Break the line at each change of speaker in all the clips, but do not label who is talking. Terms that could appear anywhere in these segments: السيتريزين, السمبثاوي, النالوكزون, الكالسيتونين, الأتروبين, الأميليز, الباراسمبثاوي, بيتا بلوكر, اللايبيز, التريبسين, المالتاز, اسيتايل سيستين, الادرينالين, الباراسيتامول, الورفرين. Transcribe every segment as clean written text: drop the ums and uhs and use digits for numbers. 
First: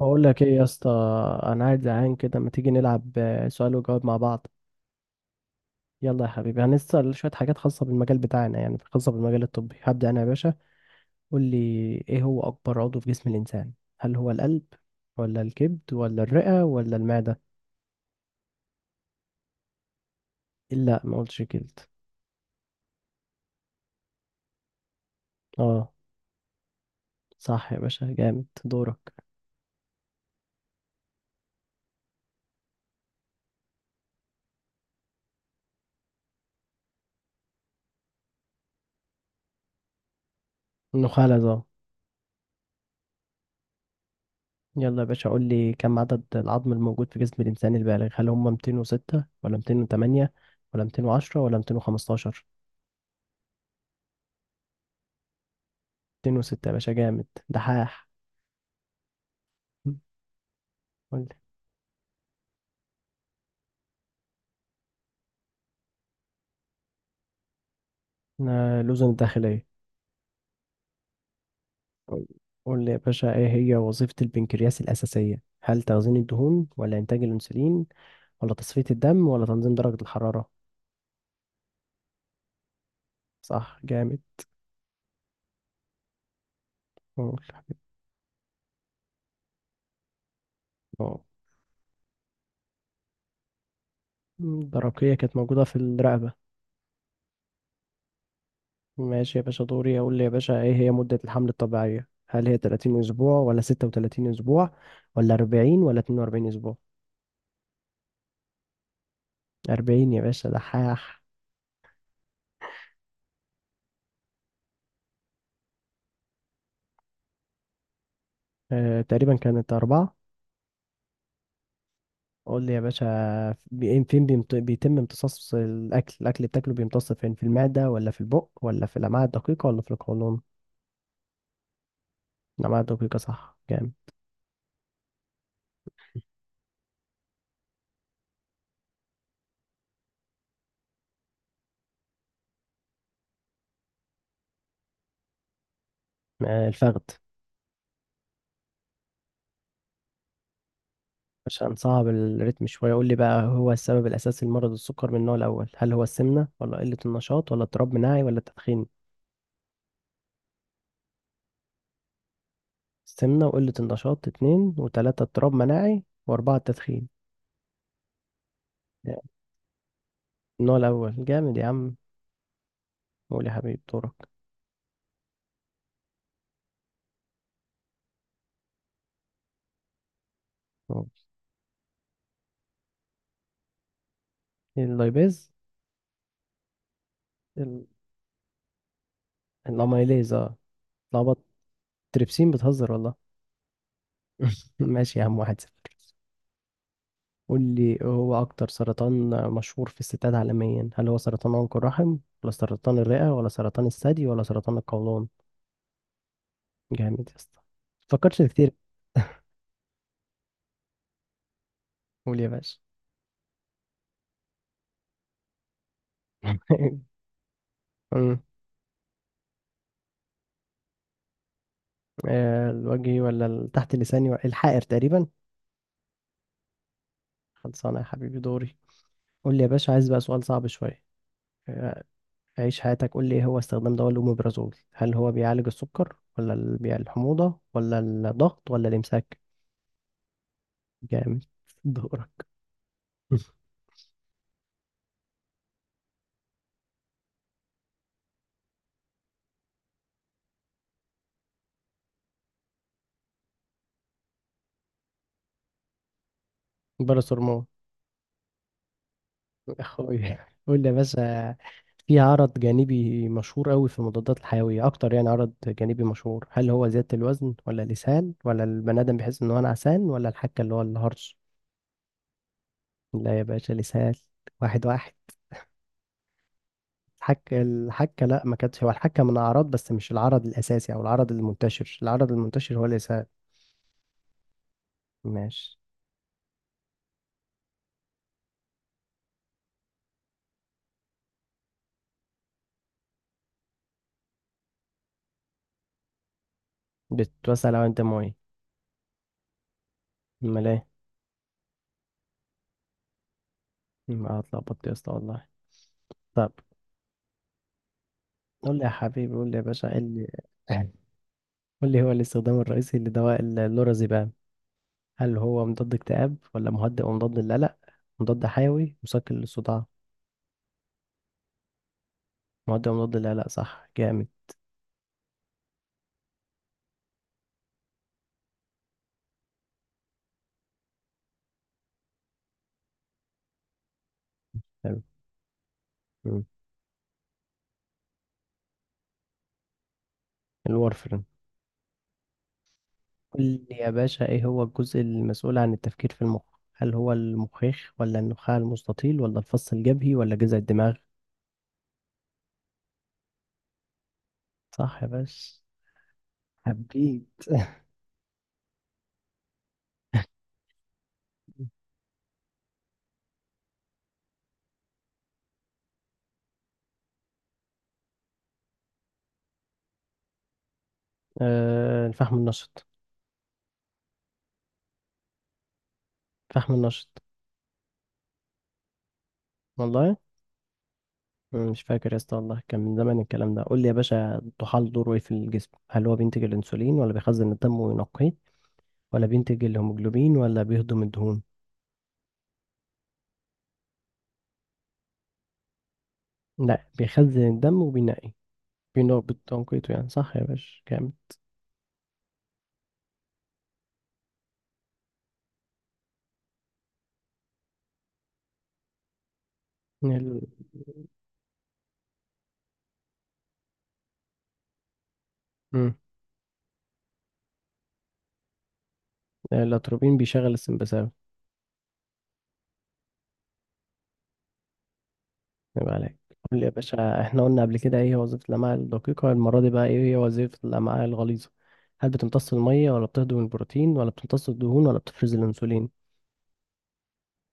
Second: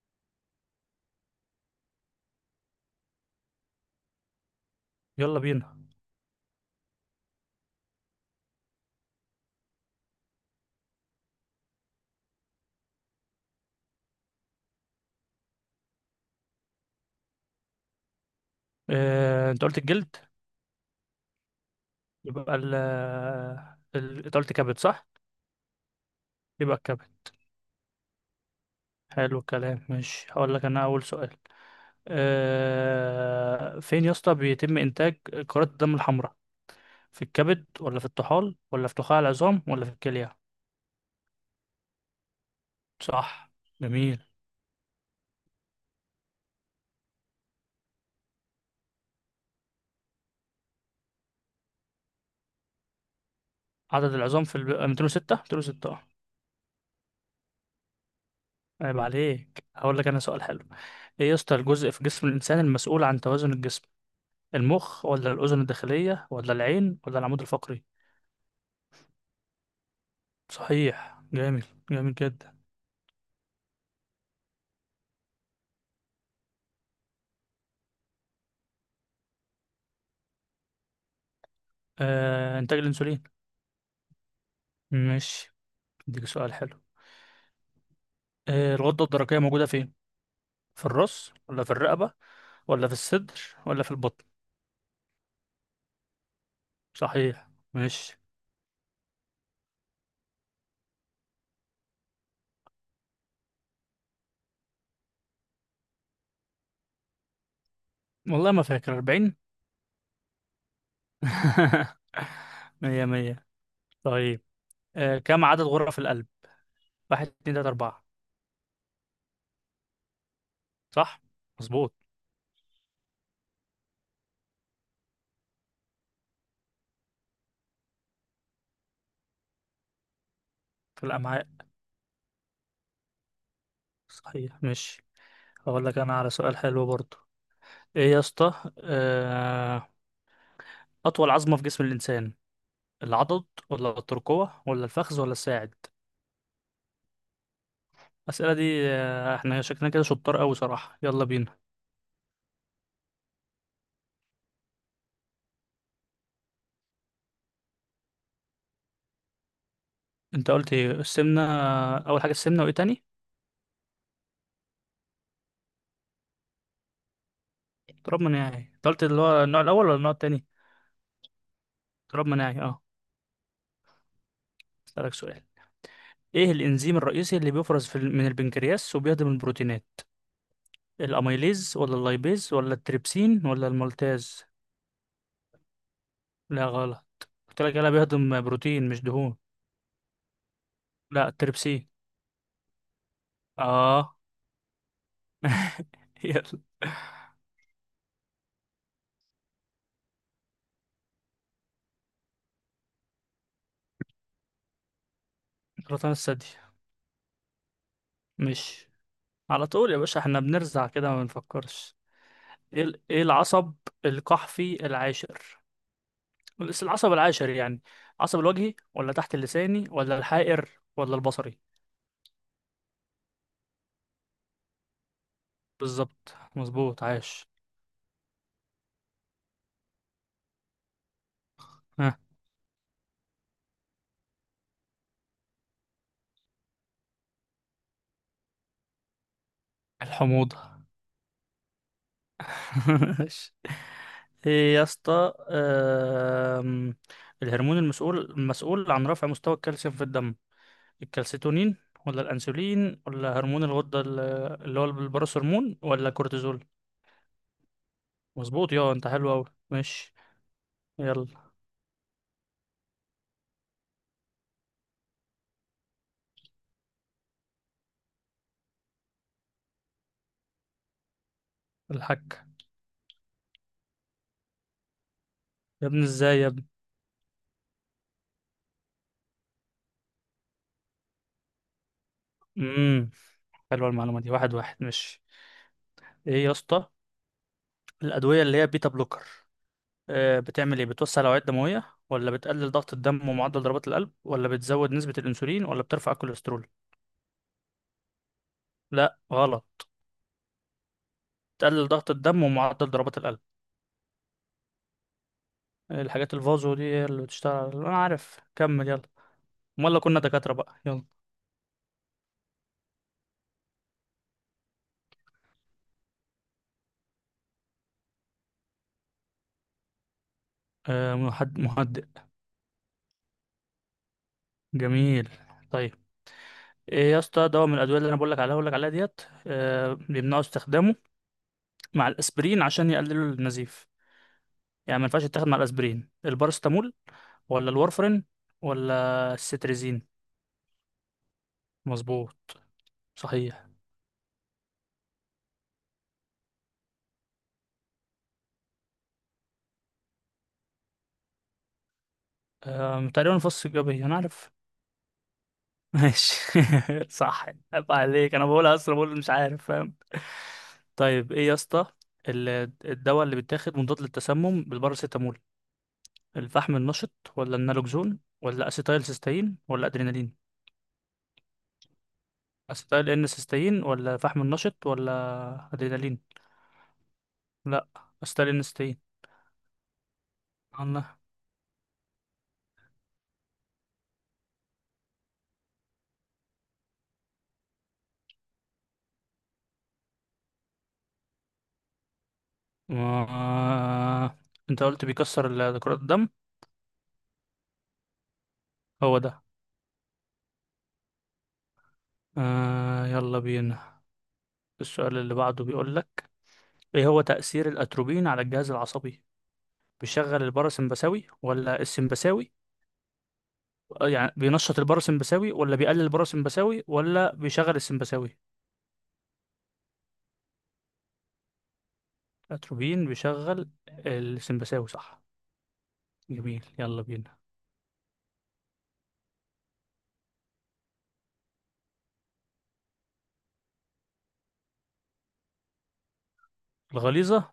بقول لك ايه يا اسطى. انا قاعد زهقان كده، ما تيجي نلعب سؤال وجواب مع بعض؟
يلا بينا.
يلا يا حبيبي، هنسأل شوية حاجات خاصة بالمجال بتاعنا، يعني خاصة بالمجال الطبي. هبدأ انا يا باشا. قول لي، ايه هو اكبر عضو في جسم الانسان؟ هل هو القلب ولا الكبد ولا الرئة ولا المعدة؟
انت قلت الجلد.
لا، ما قلتش الكبد.
يبقى انت قلت كبد صح؟
اه.
يبقى الكبد.
صح يا باشا، جامد. دورك.
حلو الكلام، ماشي. هقول لك انا اول سؤال. فين يا اسطى بيتم انتاج كرات الدم الحمراء؟ في الكبد ولا في الطحال ولا في نخاع العظام ولا في الكلية؟
النخاع ده.
صح، جميل.
يلا يا باشا، قول لي، كم عدد العظم الموجود في جسم الانسان البالغ؟ هل هم 206 ولا 208 ولا 210 ولا 215؟
عدد العظام في 206، 206 اه.
اتنين وستة يا باشا، جامد دحاح.
عيب عليك. هقول لك انا سؤال حلو.
قول
ايه يا
لي.
اسطى الجزء في جسم الانسان المسؤول عن توازن الجسم؟ المخ ولا الاذن الداخلية ولا العين ولا العمود الفقري؟
أنا الأذن الداخلية.
صحيح، جامد. جامد
قول.
جدا.
قول لي يا باشا، إيه هي وظيفة البنكرياس الأساسية؟ هل تخزين الدهون ولا إنتاج الأنسولين ولا تصفية الدم ولا تنظيم درجة الحرارة؟
آه، انتاج الانسولين.
صح جامد.
ماشي، اديك سؤال حلو.
قول.
آه الغدة الدرقية موجودة فين؟ في
أه.
الراس ولا في الرقبة ولا في الصدر ولا في البطن؟
الدرقية كانت موجودة في الرقبة.
صحيح ماشي.
ماشي يا باشا، دوري. أقول لي يا باشا، إيه هي مدة الحمل الطبيعية؟ هل هي 30 أسبوع ولا 36 أسبوع ولا 40 ولا 42 أسبوع؟
والله ما فاكر، 40.
40 يا باشا دحاح.
مية مية. طيب، آه كم عدد غرف القلب؟ واحد، اتنين، تلاتة، أربعة.
أه، تقريبا كانت أربعة.
صح مظبوط.
قول لي يا باشا، فين بيتم امتصاص الاكل اللي بتاكله، بيمتص فين؟ في المعده ولا في البق ولا في الامعاء الدقيقه ولا في القولون؟
في الأمعاء.
الامعاء الدقيقه، صح جامد.
صحيح ماشي. هقول لك أنا على سؤال حلو برضو. إيه يا اسطى، أطول عظمة في جسم الإنسان؟ العضد ولا الترقوة ولا الفخذ ولا الساعد؟
آه، الفخذ.
الأسئلة دي، احنا شكلنا كده شطار قوي صراحة. يلا بينا.
عشان صعب الريتم شويه. قول لي بقى، هو السبب الاساسي لمرض السكر من النوع الاول، هل هو السمنه ولا قله النشاط ولا اضطراب مناعي ولا تدخين؟
انت قلت ايه، السمنة؟ أول حاجة السمنة، وايه تاني؟
السمنه وقله النشاط اتنين، وتلاته اضطراب مناعي، واربعه التدخين.
اضطراب مناعي. انت قلت
يعني
اللي هو النوع الأول ولا النوع التاني؟
النوع الاول، جامد يا عم.
اضطراب مناعي اه.
قول يا حبيبي، دورك.
أسألك سؤال. ايه الإنزيم الرئيسي اللي بيفرز في من البنكرياس وبيهضم البروتينات؟ الأميليز ولا اللايبيز ولا التريبسين ولا المالتاز؟
اللايبيز.
لا، غلط. قلت لك يلا بيهضم بروتين مش دهون.
الاميليز اه.
لا،
اتلخبطت.
التريبسين.
تريبسين، بتهزر والله.
اه.
ماشي يا عم، 1-0.
يلا.
قول لي، هو أكتر سرطان مشهور في الستات عالميا، هل هو سرطان عنق الرحم ولا سرطان الرئة ولا سرطان الثدي ولا سرطان القولون؟
سرطان الثدي.
جامد يا اسطى. فكرتش كتير.
ماشي. على طول يا باشا احنا بنرزع كده ما بنفكرش.
قول يا باشا.
ايه العصب القحفي العاشر؟ بس العصب العاشر يعني.
أمم،
عصب الوجهي ولا تحت اللساني ولا الحائر ولا البصري؟
آه، الوجهي ولا تحت اللساني الحائر تقريبا.
بالظبط، مظبوط، عاش.
خلصانة يا حبيبي، دوري. قول لي يا باشا، عايز بقى سؤال صعب شوية. آه،
ها.
عيش حياتك. قول لي، ايه هو استخدام دواء الأوميبرازول؟ هل هو بيعالج السكر ولا الحموضة ولا الضغط ولا الإمساك؟
الحموضة.
جامد. دورك.
عاش. ايه يا اسطى، الهرمون المسؤول عن رفع مستوى الكالسيوم في الدم؟ الكالسيتونين ولا الانسولين ولا هرمون الغدة اللي هو البروس هرمون ولا كورتيزول؟
باراسور مو.
مظبوط يا انت، حلو اوي ماشي.
اخوي. قول لي بس.
يلا.
في عرض جانبي مشهور قوي في المضادات الحيوية اكتر، يعني عرض جانبي مشهور، هل هو زيادة الوزن ولا الإسهال ولا البني آدم بيحس ان هو انا عسان ولا الحكة اللي هو الهرش؟
الحك.
لا يا باشا، الإسهال. 1-1.
يا ابني ازاي يا ابني.
الحكة الحكة لا، ما كانتش. هو الحكة من أعراض بس مش العرض الأساسي أو العرض المنتشر، العرض المنتشر هو
امم
الإسهال.
حلوه المعلومه دي، واحد واحد ماشي.
ماشي.
ايه يا اسطى الادويه اللي هي بيتا بلوكر آه بتعمل ايه؟ بتوسع الاوعيه الدمويه ولا بتقلل ضغط الدم ومعدل ضربات القلب ولا بتزود نسبه الانسولين ولا بترفع الكوليسترول؟
بتتوسع لو أنت ميه.
لا، غلط.
أمال إيه؟
بتقلل ضغط الدم ومعدل ضربات القلب.
ما اتلخبطت يا اسطى والله.
الحاجات
طب
الفازو دي هي اللي بتشتغل انا عارف، كمل يلا.
قول لي يا
امال
باشا، ايه
لو كنا
اللي...
دكاتره بقى، يلا.
قول لي، هو الاستخدام الرئيسي لدواء اللورازيبام، هل هو مضاد اكتئاب ولا مهدئ ومضاد للقلق، مضاد حيوي، مسكن للصداع؟
مهدئ.
مهدئ ومضاد للقلق، صح جامد.
جميل، طيب. ايه يا اسطى دواء من الادويه اللي انا بقول لك عليها ديت بيمنعوا استخدامه مع الاسبرين عشان يقللوا النزيف؟ يعني
حلو.
ما ينفعش يتاخد مع الاسبرين.
مم.
البارستامول ولا الورفرين ولا السيتريزين؟
الورفرين.
مظبوط،
قول
صحيح.
لي يا باشا، ايه هو الجزء المسؤول عن التفكير في المخ؟ هل هو المخيخ ولا النخاع المستطيل ولا الفص الجبهي ولا جذع الدماغ؟
تقريبا الفص الجبهي انا عارف.
صح يا باشا.
ماشي.
حبيت.
صح. عيب عليك، انا بقولها اصلا، بقول مش عارف فاهم. طيب ايه يا اسطى، ال- الدواء اللي بيتاخد مضاد للتسمم بالباراسيتامول؟ الفحم النشط ولا النالوكزون ولا اسيتايل سيستين ولا ادرينالين؟
آه، الفحم النشط.
اسيتايل ان سيستين ولا فحم النشط ولا ادرينالين؟
فحم النشط.
لا، اسيتايل ان سيستين.
والله.
الله.
مش فاكر يا اسطى والله، كان من زمان الكلام ده. قول لي يا باشا، الطحال دوره ايه في الجسم؟ هل هو بينتج الانسولين ولا بيخزن الدم وينقيه ولا بينتج الهيموجلوبين ولا بيهضم الدهون؟
ما... انت قلت كرات الدم.
لا، بيخزن الدم وبينقي.
هو
بينقي
ده.
بتنقيته يعني، صح يا باشا كامل.
آه يلا بينا. السؤال اللي بعده بيقول لك، ايه هو تأثير الأتروبين على الجهاز العصبي؟
ال...
بيشغل الباراسمبثاوي ولا السمبثاوي؟ يعني بينشط الباراسمبثاوي ولا
مم.
بيقلل الباراسمبثاوي ولا بيشغل السمبثاوي؟
الاتروبين بيشغل السمبثاوي.
الأتروبين بيشغل السمبثاوي، صح.
يبقى عليك. قول
جميل
لي يا
يلا
باشا،
بينا.
احنا قلنا قبل كده ايه هي وظيفة الامعاء الدقيقة، المرة دي بقى ايه هي وظيفة الامعاء الغليظة؟ هل بتمتص المية ولا بتهضم البروتين ولا بتمتص الدهون ولا بتفرز الانسولين؟
الغليظة.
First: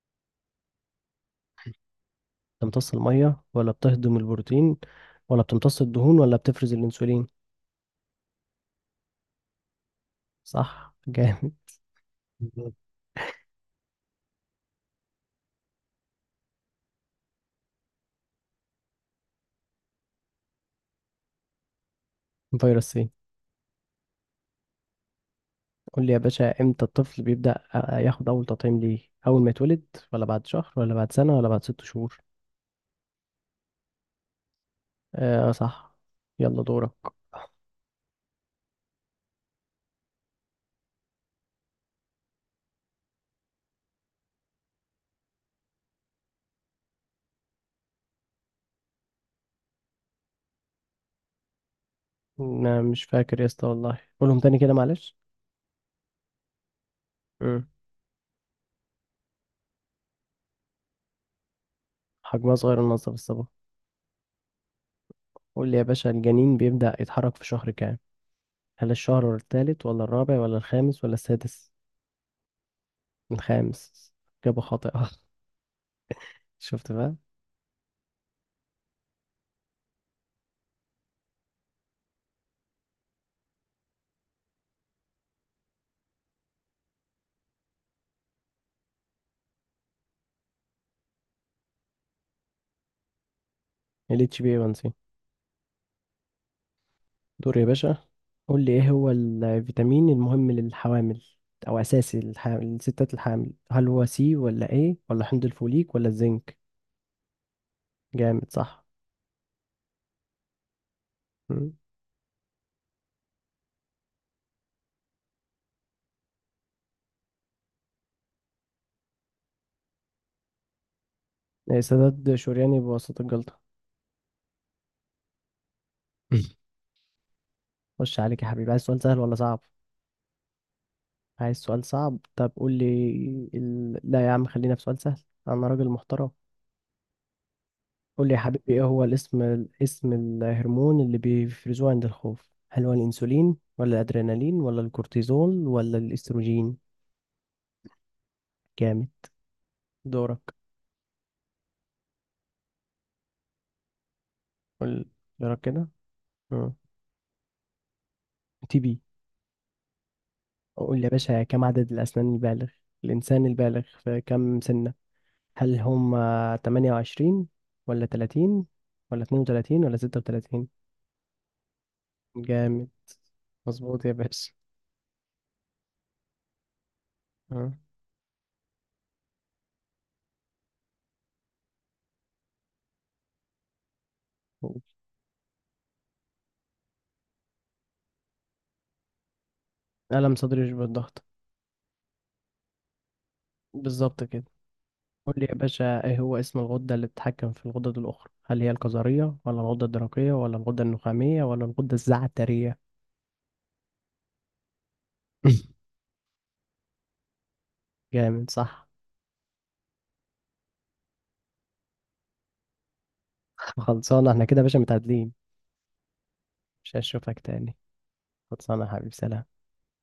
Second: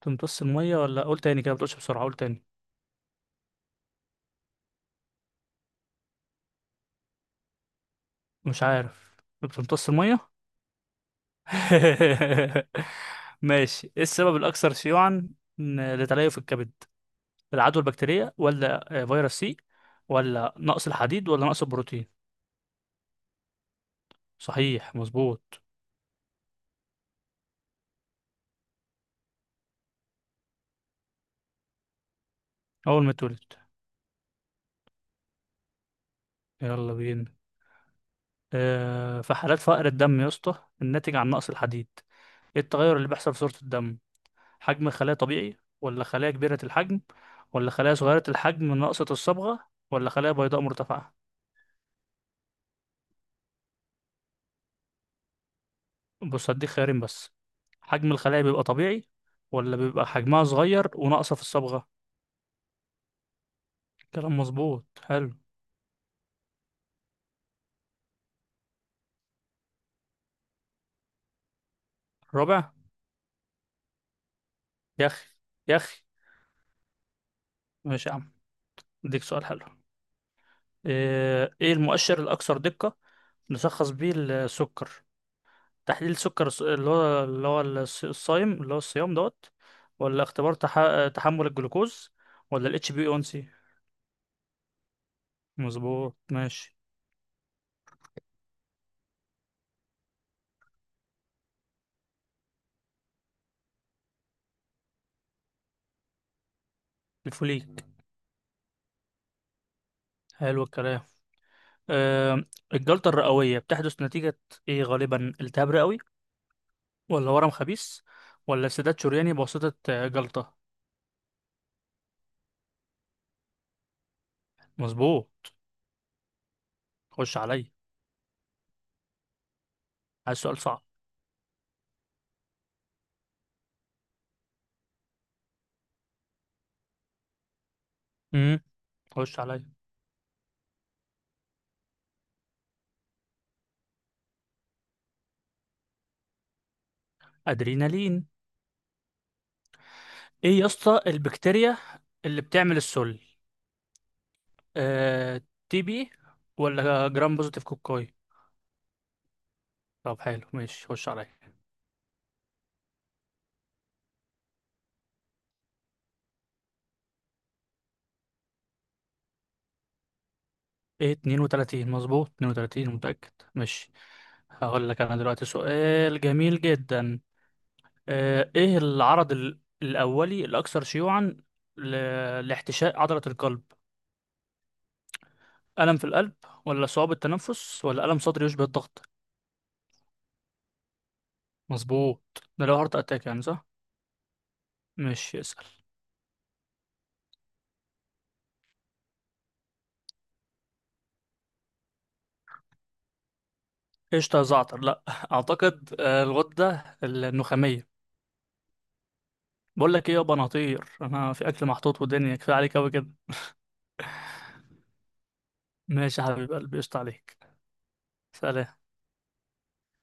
بتمتص المية ولا قول تاني كده، بتقولش بسرعة، قول تاني.
بتمتص المية ولا بتهضم البروتين ولا بتمتص الدهون ولا بتفرز الأنسولين.
مش عارف. بتمتص المية.
صح جامد. بالظبط.
ماشي. ايه السبب الاكثر شيوعا لتليف الكبد؟ العدوى البكتيرية ولا فيروس سي ولا نقص الحديد ولا نقص البروتين؟
فيروس سي.
صحيح، مظبوط.
قول لي يا باشا، امتى الطفل بيبدأ ياخد أول تطعيم ليه؟ أول ما يتولد ولا بعد شهر ولا بعد سنة ولا بعد ست شهور؟
اول ما اتولد.
آه صح. يلا دورك.
يلا بينا. في حالات فقر الدم يا اسطى الناتج عن نقص الحديد ايه التغير اللي بيحصل في صورة الدم؟ حجم الخلايا طبيعي ولا خلايا كبيرة الحجم ولا خلايا صغيرة الحجم ناقصة الصبغة ولا خلايا بيضاء مرتفعة؟
أنا مش فاكر يا اسطى والله، قولهم تاني كده معلش.
بص هديك خيارين بس.
مم.
حجم الخلايا بيبقى طبيعي ولا بيبقى حجمها صغير وناقصة في الصبغة؟
حجمها صغير ونظف الصباح.
كلام مظبوط، حلو.
قول لي يا باشا، الجنين بيبدأ يتحرك في شهر كام؟ هل الشهر التالت ولا الرابع ولا الخامس ولا السادس؟
الرابع.
الخامس. إجابة
يا
خاطئة.
أخي، يا أخي.
شفت بقى.
ماشي يا عم. اديك سؤال حلو. إيه المؤشر الأكثر دقة نشخص بيه السكر؟ تحليل السكر الصايم اللي هو الصيام دوت ولا تحمل الجلوكوز ولا الاتش بي 1 سي؟
ال اتش بي 1 سي.
مظبوط ماشي.
دور يا باشا. قول لي، ايه هو الفيتامين المهم للحوامل، او اساسي للحامل، للستات الحامل؟ هل هو سي ولا ايه ولا حمض الفوليك ولا الزنك؟
الفوليك.
جامد صح.
حلو الكلام.
مم.
آه، الجلطة الرئوية بتحدث نتيجة إيه غالبا؟ التهاب رئوي ولا ورم خبيث ولا سداد شرياني بواسطة جلطة؟
إيه، سداد شورياني بواسطة الجلطة.
مظبوط. خش عليا.
خش عليك يا حبيبي، عايز سؤال سهل ولا صعب؟
عايز سؤال صعب.
عايز سؤال صعب، طب قول لي لا يا عم، خلينا في سؤال سهل. انا راجل محترم. قول لي يا
امم
حبيبي، ايه هو
خش عليا.
اسم الهرمون اللي بيفرزوه عند الخوف؟ هل هو الانسولين ولا الادرينالين ولا الكورتيزول ولا الاستروجين؟
أدرينالين.
جامد. دورك.
إيه يا اسطى البكتيريا اللي بتعمل السل؟
قول.
آه،
دورك
تي
كده.
بي
اه،
ولا جرام بوزيتيف كوكاي؟
تي بي.
طب حلو ماشي،
قول لي يا
خش عليا.
باشا، كم عدد الاسنان الانسان البالغ في كم سنة؟ هل هم 28 ولا 30 ولا 32 ولا 36؟
إيه، 32 مظبوط،
جامد.
32 متأكد. ماشي.
مظبوط يا باشا.
هقول لك أنا دلوقتي سؤال جميل جدا.
آه.
ايه العرض الاولي الاكثر شيوعا لاحتشاء عضلة القلب؟ الم في القلب ولا صعوبة التنفس ولا الم صدري يشبه الضغط؟
ألم صدري يشبه الضغط.
مظبوط، ده لو هارت اتاك يعني صح.
بالظبط كده. قول
مش
لي يا
يسأل.
باشا، ايه هو اسم الغدة اللي بتتحكم في الغدد الأخرى؟ هل هي الكظرية ولا الغدة الدرقية ولا الغدة النخامية ولا الغدة الزعترية؟
قشطة يا زعتر، لا. اعتقد الغدة النخامية.
جامد صح.
بقول لك ايه يابا، انا هطير، انا في اكل محطوط ودنيا، كفايه عليك قوي كده.
خلصانة احنا كده يا باشا، متعادلين.
ماشي يا حبيب قلبي،
مش
قشطة
هشوفك
عليك.
تاني.
سلام.
خلصانة يا حبيبي، سلام.